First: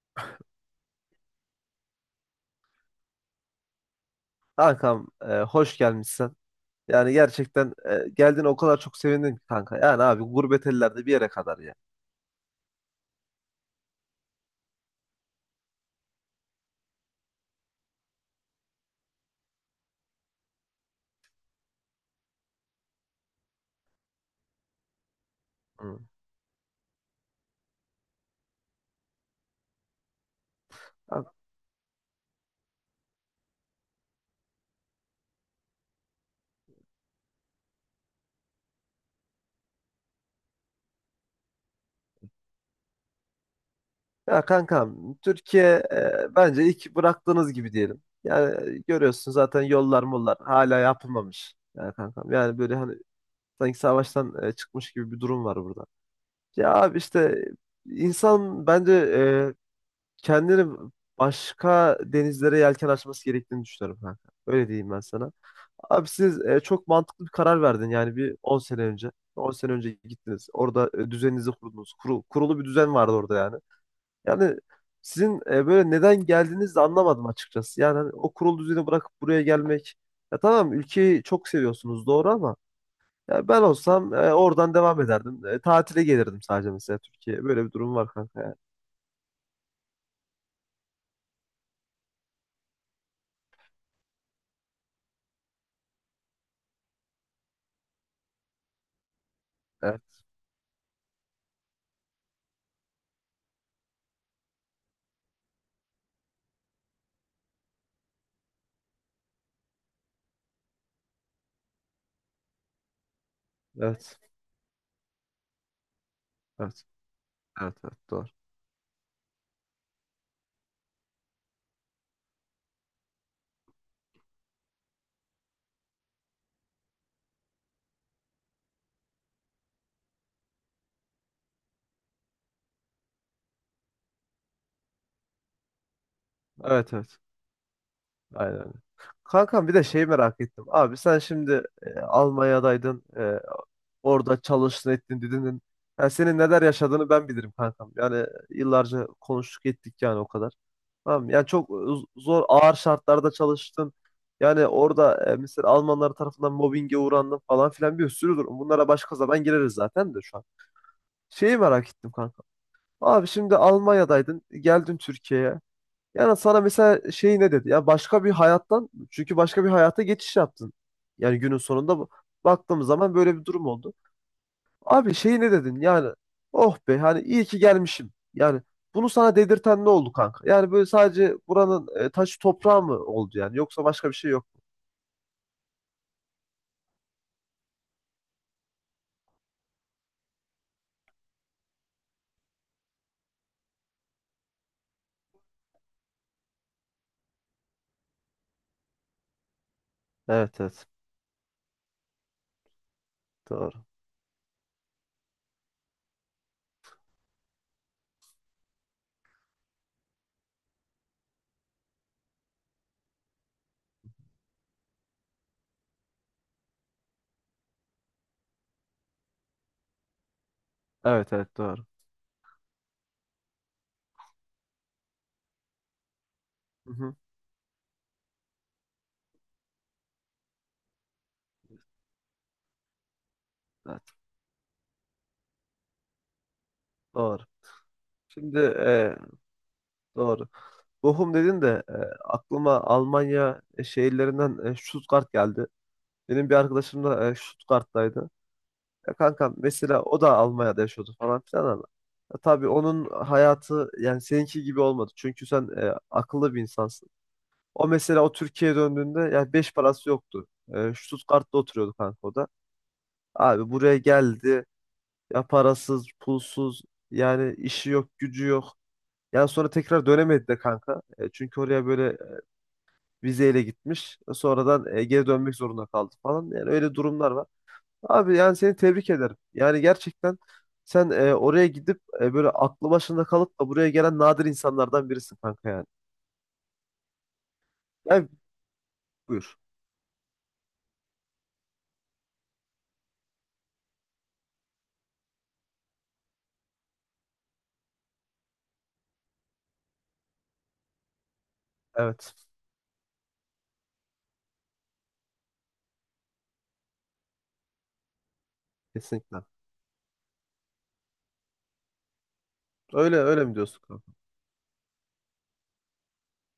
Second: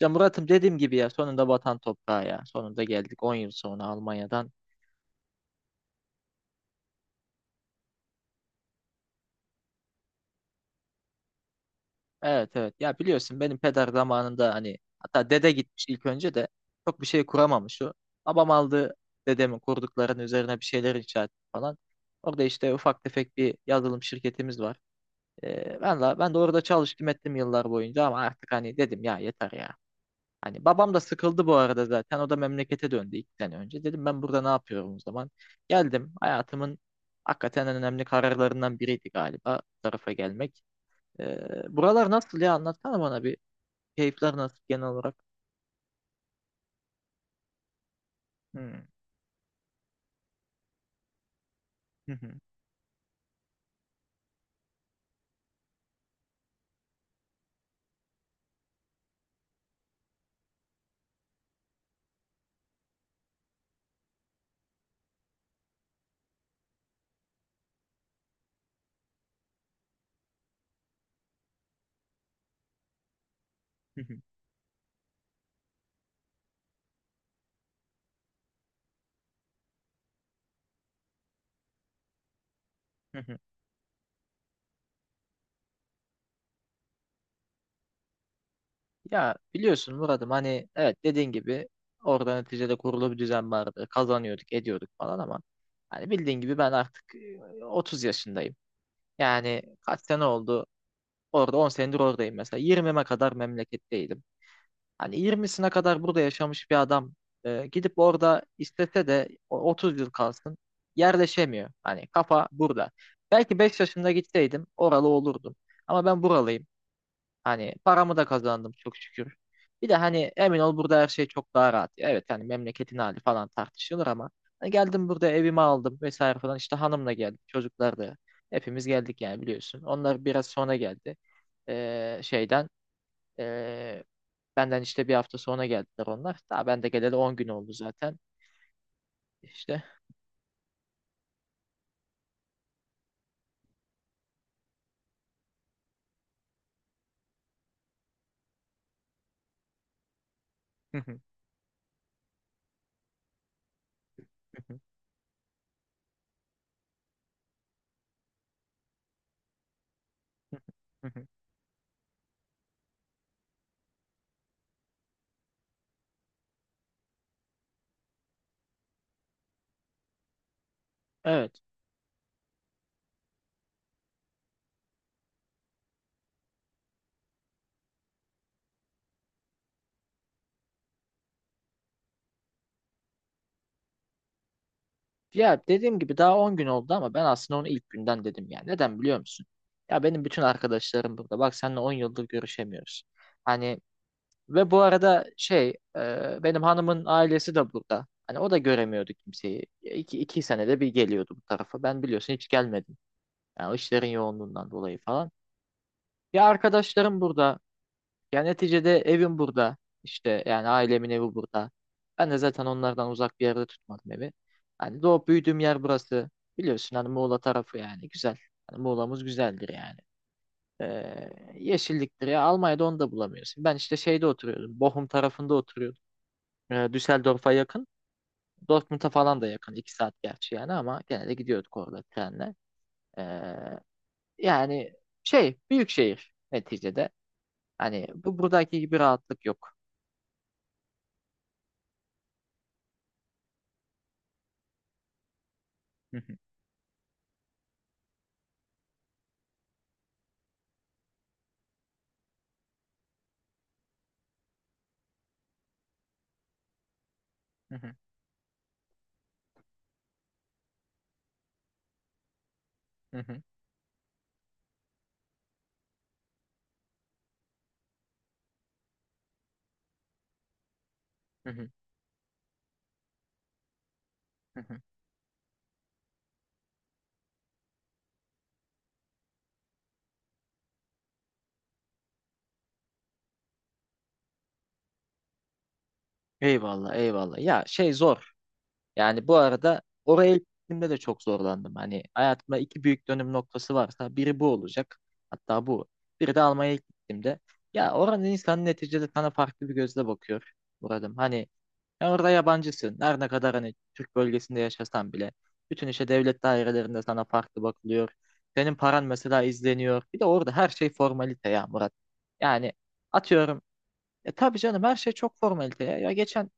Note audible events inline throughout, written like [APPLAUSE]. Ya Murat'ım dediğim gibi ya sonunda vatan toprağı ya. Sonunda geldik 10 yıl sonra Almanya'dan. Kankam, hoş gelmişsin. Yani gerçekten geldiğine o kadar çok sevindim ki kanka. Yani abi gurbet ellerde bir yere kadar ya. Evet evet. Ya biliyorsun benim peder zamanında hani hatta dede gitmiş ilk önce de çok bir şey kuramamış o. Babam aldı dedemin kurduklarının üzerine bir şeyler inşa etti falan. Orada işte ufak tefek bir yazılım şirketimiz var. Ee, Hı. ben, la, ben de orada çalıştım ettim yıllar boyunca ama artık hani dedim ya yeter ya. Hani babam da sıkıldı bu arada zaten. O da memlekete döndü 2 sene önce. Dedim ben burada ne yapıyorum o zaman? Geldim. Hayatımın hakikaten en önemli kararlarından biriydi galiba bu tarafa gelmek. Ee, Buralar nasıl ya? Anlatsana bana bir. Keyifler Ya nasıl genel kankam, olarak? Türkiye bence ilk bıraktığınız gibi diyelim. Yani Hmm. görüyorsun zaten yollar mollar hala yapılmamış. Yani Hı hı, kankam yani böyle hani sanki savaştan çıkmış gibi bir durum var burada. Ya abi işte insan bence kendini başka denizlere yelken açması gerektiğini düşünüyorum kanka. Öyle diyeyim ben sana. Abi siz çok mantıklı bir karar verdin yani bir 10 sene önce. 10 sene önce gittiniz. Orada düzeninizi kurdunuz. Kurulu bir düzen vardı orada yani. hı hı, Yani sizin böyle neden geldiğinizi de anlamadım açıkçası. Yani hani o kurulu düzeni bırakıp buraya gelmek. Ya tamam, ülkeyi çok seviyorsunuz doğru ama hı hı. ya ben olsam oradan devam ederdim. Tatile gelirdim sadece mesela Türkiye'ye. Böyle bir durum var kanka, yani. Ya biliyorsun Murat'ım hani evet dediğin gibi orada neticede kurulu bir düzen vardı. Kazanıyorduk, ediyorduk falan ama hani bildiğin gibi ben artık 30 yaşındayım. Yani kaç Evet. sene oldu? Orada 10 senedir oradayım mesela. 20'me kadar memleketteydim. Hani 20'sine kadar burada yaşamış bir adam gidip orada istese de 30 yıl kalsın yerleşemiyor. Hani kafa burada. Belki 5 yaşında Evet. gitseydim oralı olurdum. Ama ben buralıyım. Evet. Hani Evet. Evet. paramı da Doğru. kazandım çok şükür. Bir de hani emin ol burada her şey çok daha rahat. Evet hani memleketin hali falan tartışılır ama hani geldim burada evimi aldım vesaire falan işte hanımla geldik çocuklar da hepimiz geldik yani biliyorsun. Onlar biraz sonra geldi. Şeyden ee, Benden işte bir hafta sonra geldiler onlar. Daha ben de Evet. geleli Evet. 10 gün oldu zaten. Aynen. Kankam bir de İşte. şeyi merak ettim. Abi sen şimdi Almanya'daydın. Orada çalıştın ettin dedin. Yani senin neler yaşadığını ben bilirim kankam. Yani yıllarca konuştuk ettik yani o kadar. Tamam mı? Yani çok zor, ağır şartlarda çalıştın. Yani [LAUGHS] orada mesela Almanlar tarafından mobbinge uğrandın falan filan bir sürü durum. Bunlara başka zaman gireriz zaten de şu an. Şeyi merak ettim kanka. Abi şimdi Almanya'daydın, geldin Türkiye'ye. Yani sana mesela şey ne dedi? Ya başka bir hayattan, çünkü başka bir hayata geçiş yaptın. Yani günün Evet. sonunda baktığımız zaman böyle bir durum oldu. Abi şey ne dedin? Yani oh be, hani iyi ki gelmişim. Yani bunu sana dedirten ne oldu kanka? Yani böyle sadece buranın taşı toprağı mı oldu yani? Yoksa başka bir şey yok mu? Ya dediğim gibi daha 10 gün oldu ama ben aslında onu ilk günden dedim ya. Neden biliyor musun? Ya benim bütün arkadaşlarım burada. Bak seninle 10 yıldır görüşemiyoruz. Hani ve bu arada benim hanımın ailesi de burada. Hani o da göremiyordu kimseyi. Ya iki Evet senede evet, bir geliyordu bu tarafa. Ben biliyorsun hiç gelmedim. Yani o doğru. işlerin yoğunluğundan dolayı falan. Ya arkadaşlarım burada. Ya neticede evim burada. İşte yani ailemin evi burada. Ben de zaten onlardan uzak bir yerde tutmadım evi. Hani doğup büyüdüğüm yer burası. Biliyorsun hani Muğla tarafı yani güzel. Hani Muğla'mız güzeldir yani. Evet Ee, evet, doğru. Yeşilliktir ya. Almanya'da onu da bulamıyorsun. Ben işte şeyde oturuyordum. Bochum tarafında oturuyordum. Hı hı, Düsseldorf'a yakın. Dortmund'a falan da yakın. 2 saat gerçi yani ama gene de gidiyorduk orada trenle. Ee, evet yani büyük şehir neticede. doğru. Hani bu Şimdi, buradaki gibi rahatlık yok. doğru. Bochum dedin de aklıma Almanya şehirlerinden Stuttgart geldi. Benim bir arkadaşım da Stuttgart'taydı. Ya kankam, mesela o da Almanya'da yaşıyordu falan filan ama ya tabii onun hayatı yani seninki gibi olmadı. Çünkü sen akıllı bir insansın. O [LAUGHS] mesela o Türkiye'ye döndüğünde yani 5 parası yoktu. Stuttgart'ta oturuyordu kanka o da. Hı hı, Abi buraya geldi ya, parasız pulsuz, yani işi yok, gücü yok. Yani sonra tekrar dönemedi de kanka. Hı Çünkü hı, oraya böyle vizeyle gitmiş. hı hı. Sonradan geri dönmek zorunda kaldı falan. Yani öyle durumlar var. Abi yani seni tebrik ederim. Yani gerçekten sen oraya gidip böyle aklı başında kalıp da buraya gelen nadir insanlardan birisin kanka yani. Eyvallah, eyvallah. Ya şey Yani zor. Yani bu buyur. arada oraya ilk gittiğimde de çok zorlandım. Hani hayatımda iki büyük dönüm noktası varsa biri bu olacak. Hatta bu. Biri de Almanya'ya ilk gittiğimde. Ya oranın insanı neticede sana farklı bir gözle bakıyor. Buradım. Hani sen orada Evet. yabancısın. Her ne kadar hani Türk bölgesinde yaşasan bile. Bütün işte devlet dairelerinde sana farklı bakılıyor. Senin paran mesela Kesinlikle. izleniyor. Bir de orada her şey formalite ya Murat. Yani Öyle öyle mi atıyorum. diyorsun kanka? Ya tabii canım her şey çok formalite ya. Ya geçen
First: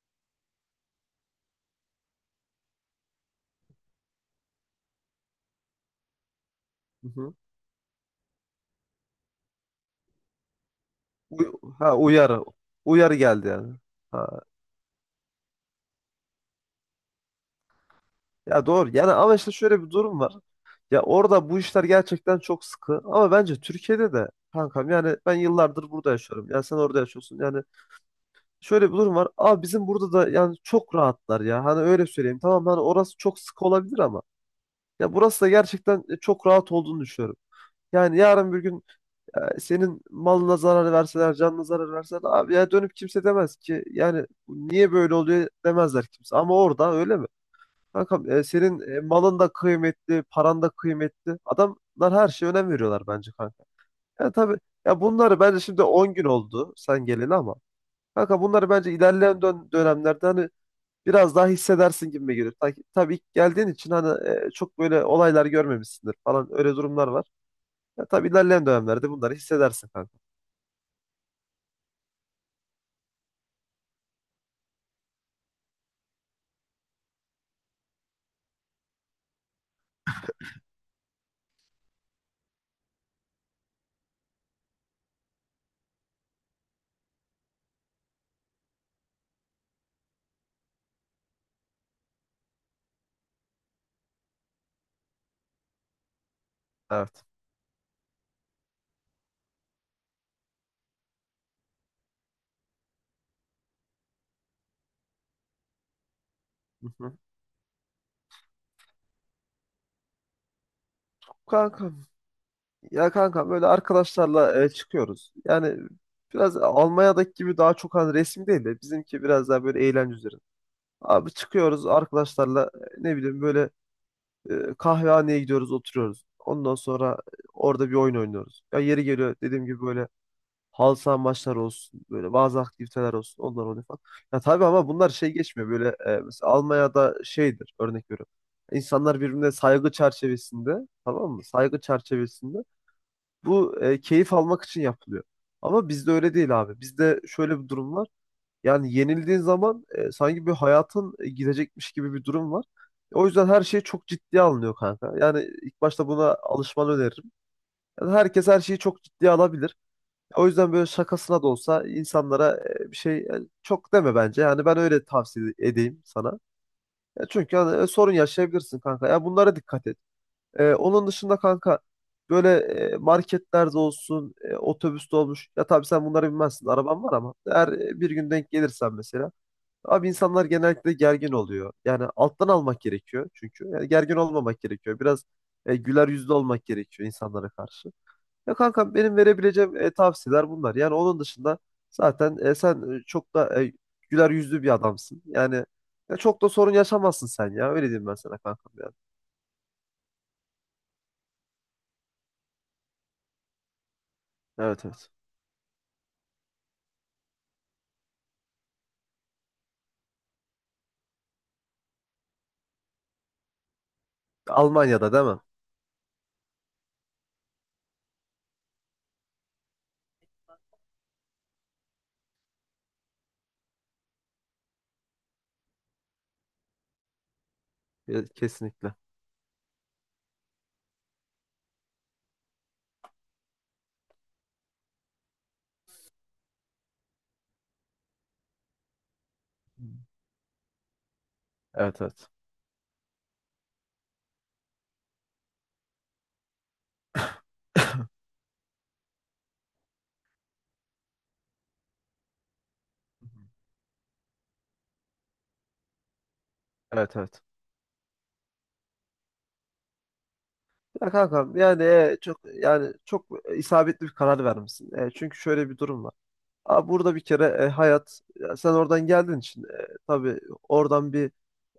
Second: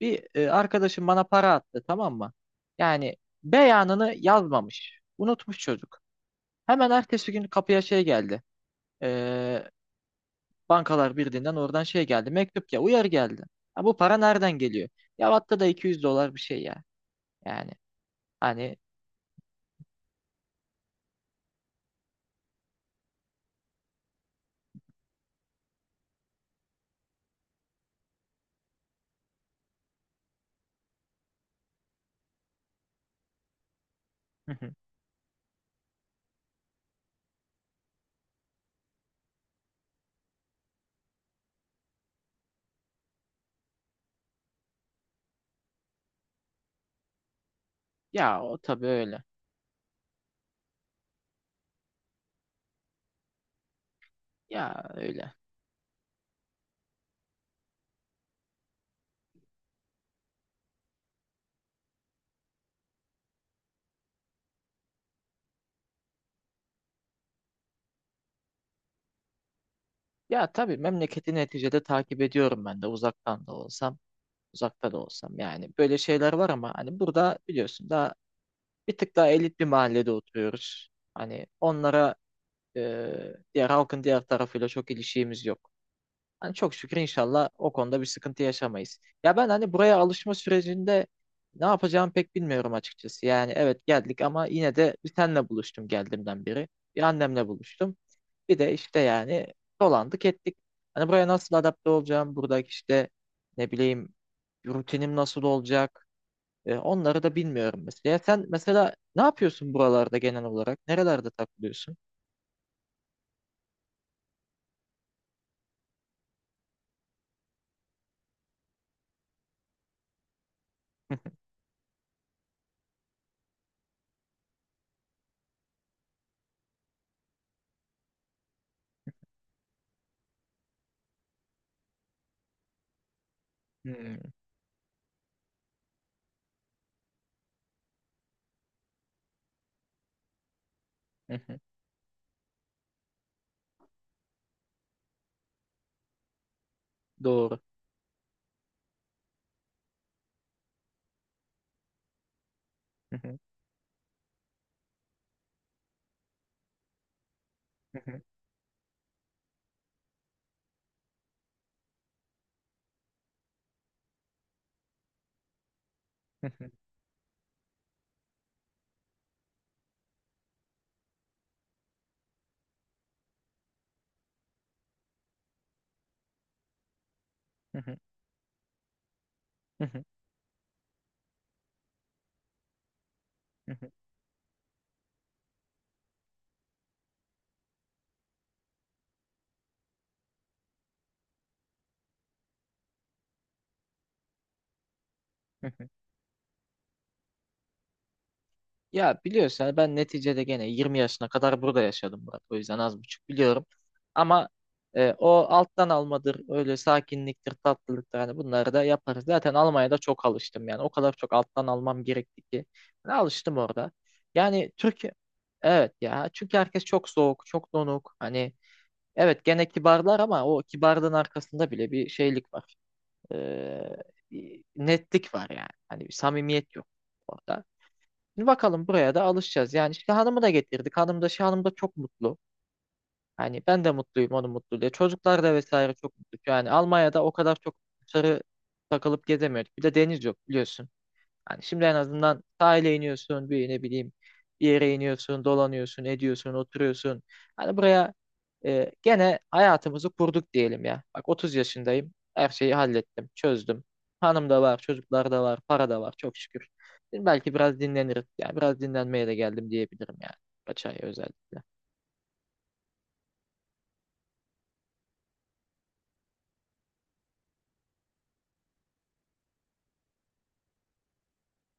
bir arkadaşım bana para attı, tamam mı? Yani beyanını yazmamış. Unutmuş çocuk. Hemen Hı ertesi hı. gün kapıya şey geldi. E, Bankalar Uy- Birliği'nden oradan ha, şey geldi. uyarı. Mektup ya uyarı Uyarı geldi. geldi yani. Ha, bu para Ha, nereden geliyor? Ya hatta da 200 dolar bir şey ya. Yani ya hani doğru. Yani ama işte şöyle bir durum var. Ya orada bu işler gerçekten çok sıkı. Ama bence Türkiye'de de kankam, yani ben yıllardır burada yaşıyorum. Ya sen orada yaşıyorsun. Yani şöyle bir durum var. Abi bizim burada da yani çok rahatlar ya. Hani öyle söyleyeyim. Tamam, hani orası çok sıkı olabilir ama [LAUGHS] ya burası da gerçekten çok rahat olduğunu düşünüyorum. Yani yarın bir gün senin malına zarar verseler, canına zarar verseler, abi ya dönüp kimse demez ki, yani niye böyle oluyor demezler kimse. Ama orada öyle mi? Kankam, ya o senin tabii öyle. malın da kıymetli, paran da kıymetli. Adamlar her şeye önem veriyorlar bence kanka. Yani tabii Ya ya, öyle. bunları bence şimdi 10 gün oldu sen geleli ama kanka bunları bence ilerleyen dönemlerde hani biraz daha hissedersin gibi gelir. Tabii ilk geldiğin için hani çok böyle olaylar görmemişsindir falan, öyle durumlar var. Ya, tabii ilerleyen dönemlerde bunları hissedersin kanka. Ya tabii memleketi neticede takip ediyorum ben de uzaktan da olsam, uzakta da olsam. Yani böyle şeyler var ama hani burada biliyorsun daha bir tık daha elit bir mahallede oturuyoruz. Hani onlara diğer halkın diğer tarafıyla çok ilişiğimiz yok. Hani çok şükür inşallah o konuda bir sıkıntı yaşamayız. Ya ben hani buraya alışma sürecinde ne yapacağımı pek bilmiyorum açıkçası. Yani evet geldik ama yine de bir senle buluştum geldiğimden beri. Bir Evet. annemle buluştum. Bir de işte yani dolandık ettik. Hani buraya nasıl adapte olacağım? Buradaki işte ne bileyim rutinim nasıl olacak? Hı hı. Onları da bilmiyorum mesela. Ya sen mesela ne yapıyorsun buralarda genel olarak? Nerelerde takılıyorsun? Kankam, ya kankam, böyle arkadaşlarla çıkıyoruz. Yani biraz Almanya'daki gibi daha çok hani resim değil de bizimki biraz daha böyle eğlence üzerine. Abi [LAUGHS] çıkıyoruz arkadaşlarla ne bileyim böyle kahvehaneye gidiyoruz, oturuyoruz. Ondan sonra orada bir oyun oynuyoruz. Ya yeri geliyor, dediğim gibi böyle halı saha maçları olsun, böyle bazı aktiviteler olsun, onlar oluyor falan. Hmm, Ya tabii ama bunlar şey geçmiyor böyle, mesela Almanya'da şeydir, örnek veriyorum. İnsanlar birbirine saygı çerçevesinde, tamam mı? Saygı [LAUGHS] çerçevesinde bu keyif almak için yapılıyor. Ama bizde öyle değil abi. Bizde Doğru. şöyle bir durum var. Yani yenildiğin zaman sanki bir hayatın gidecekmiş gibi bir durum var. O yüzden her şey çok ciddiye alınıyor kanka. Yani ilk başta buna alışmanı öneririm. Yani herkes her şeyi çok ciddiye alabilir. O yüzden böyle şakasına da olsa insanlara bir şey çok deme bence. Yani ben öyle tavsiye edeyim sana. Ya çünkü hani, sorun yaşayabilirsin kanka. Ya bunlara dikkat et. Onun dışında kanka böyle marketlerde olsun, otobüste olmuş. Ya tabii sen bunları bilmezsin. Araban var ama eğer bir gün denk gelirsen mesela. Abi insanlar genellikle gergin oluyor. Yani alttan almak gerekiyor çünkü. Yani gergin olmamak gerekiyor. Biraz güler yüzlü olmak gerekiyor insanlara karşı. Ya kanka, benim verebileceğim tavsiyeler bunlar. Yani onun dışında zaten sen çok da güler yüzlü bir adamsın. Yani [LAUGHS] ya çok da sorun yaşamazsın sen ya. Öyle diyeyim ben sana kankam, yani. Ya biliyorsun yani ben neticede gene 20 yaşına kadar burada yaşadım Murat. O yüzden az buçuk biliyorum. Ama Evet evet. O alttan almadır, öyle sakinliktir, tatlılıktır. Hani bunları da yaparız. Zaten Almanya'da çok alıştım yani. O kadar çok alttan almam gerekti ki. Ben alıştım orada. Yani Türkiye, Almanya'da değil mi? evet ya. Çünkü herkes çok soğuk, çok donuk. Hani evet gene kibarlar ama o kibarlığın arkasında bile bir şeylik var. E, Bir netlik var yani. Hani bir samimiyet yok orada. Şimdi bakalım Kesinlikle. buraya da alışacağız. Yani işte hanımı da getirdik. Hanım da çok mutlu. Hani ben de mutluyum onun mutluluğu. Çocuklar da vesaire çok mutlu. Yani Almanya'da o kadar çok dışarı takılıp gezemiyoruz. Bir de deniz yok biliyorsun. Hani şimdi en Evet evet. azından sahile iniyorsun, bir ne bileyim bir yere iniyorsun, dolanıyorsun, ediyorsun, oturuyorsun. Hani buraya gene hayatımızı kurduk diyelim ya. Bak 30 yaşındayım. Her şeyi hallettim, çözdüm. Hanım da var, çocuklar da var, para da var çok şükür. Evet Şimdi evet. belki biraz dinleniriz. Yani biraz dinlenmeye de geldim diyebilirim yani. Kaç ay Ya kankam, özellikle. yani çok, yani çok isabetli bir karar vermişsin. Çünkü şöyle bir durum var. Burada bir kere hayat ya, sen oradan geldiğin için tabii oradan bir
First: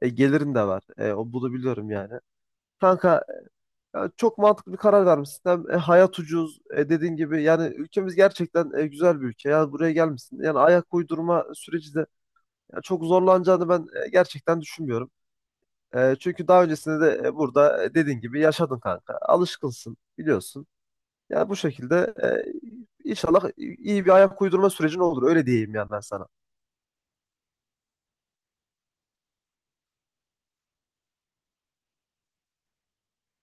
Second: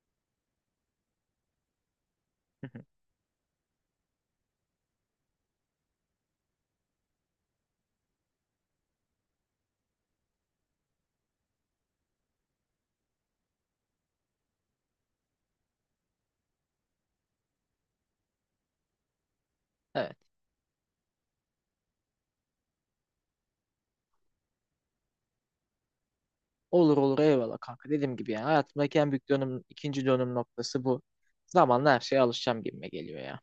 gelirin de var. O, bunu biliyorum yani. [LAUGHS] Kanka, ya çok mantıklı bir karar vermişsin. Hem hayat ucuz dediğin gibi, yani ülkemiz gerçekten güzel bir ülke. Yani buraya gelmişsin. Yani ayak uydurma süreci de ya, çok zorlanacağını ben gerçekten düşünmüyorum. Çünkü daha öncesinde de burada dediğin gibi yaşadın kanka. Alışkınsın, Evet. biliyorsun. Yani bu şekilde inşallah iyi bir ayak uydurma sürecin olur. Öyle diyeyim yani ben sana. Olur olur eyvallah kanka. Dediğim gibi yani hayatımdaki en büyük dönüm, ikinci dönüm noktası bu. Zamanla her şeye alışacağım gibime geliyor ya.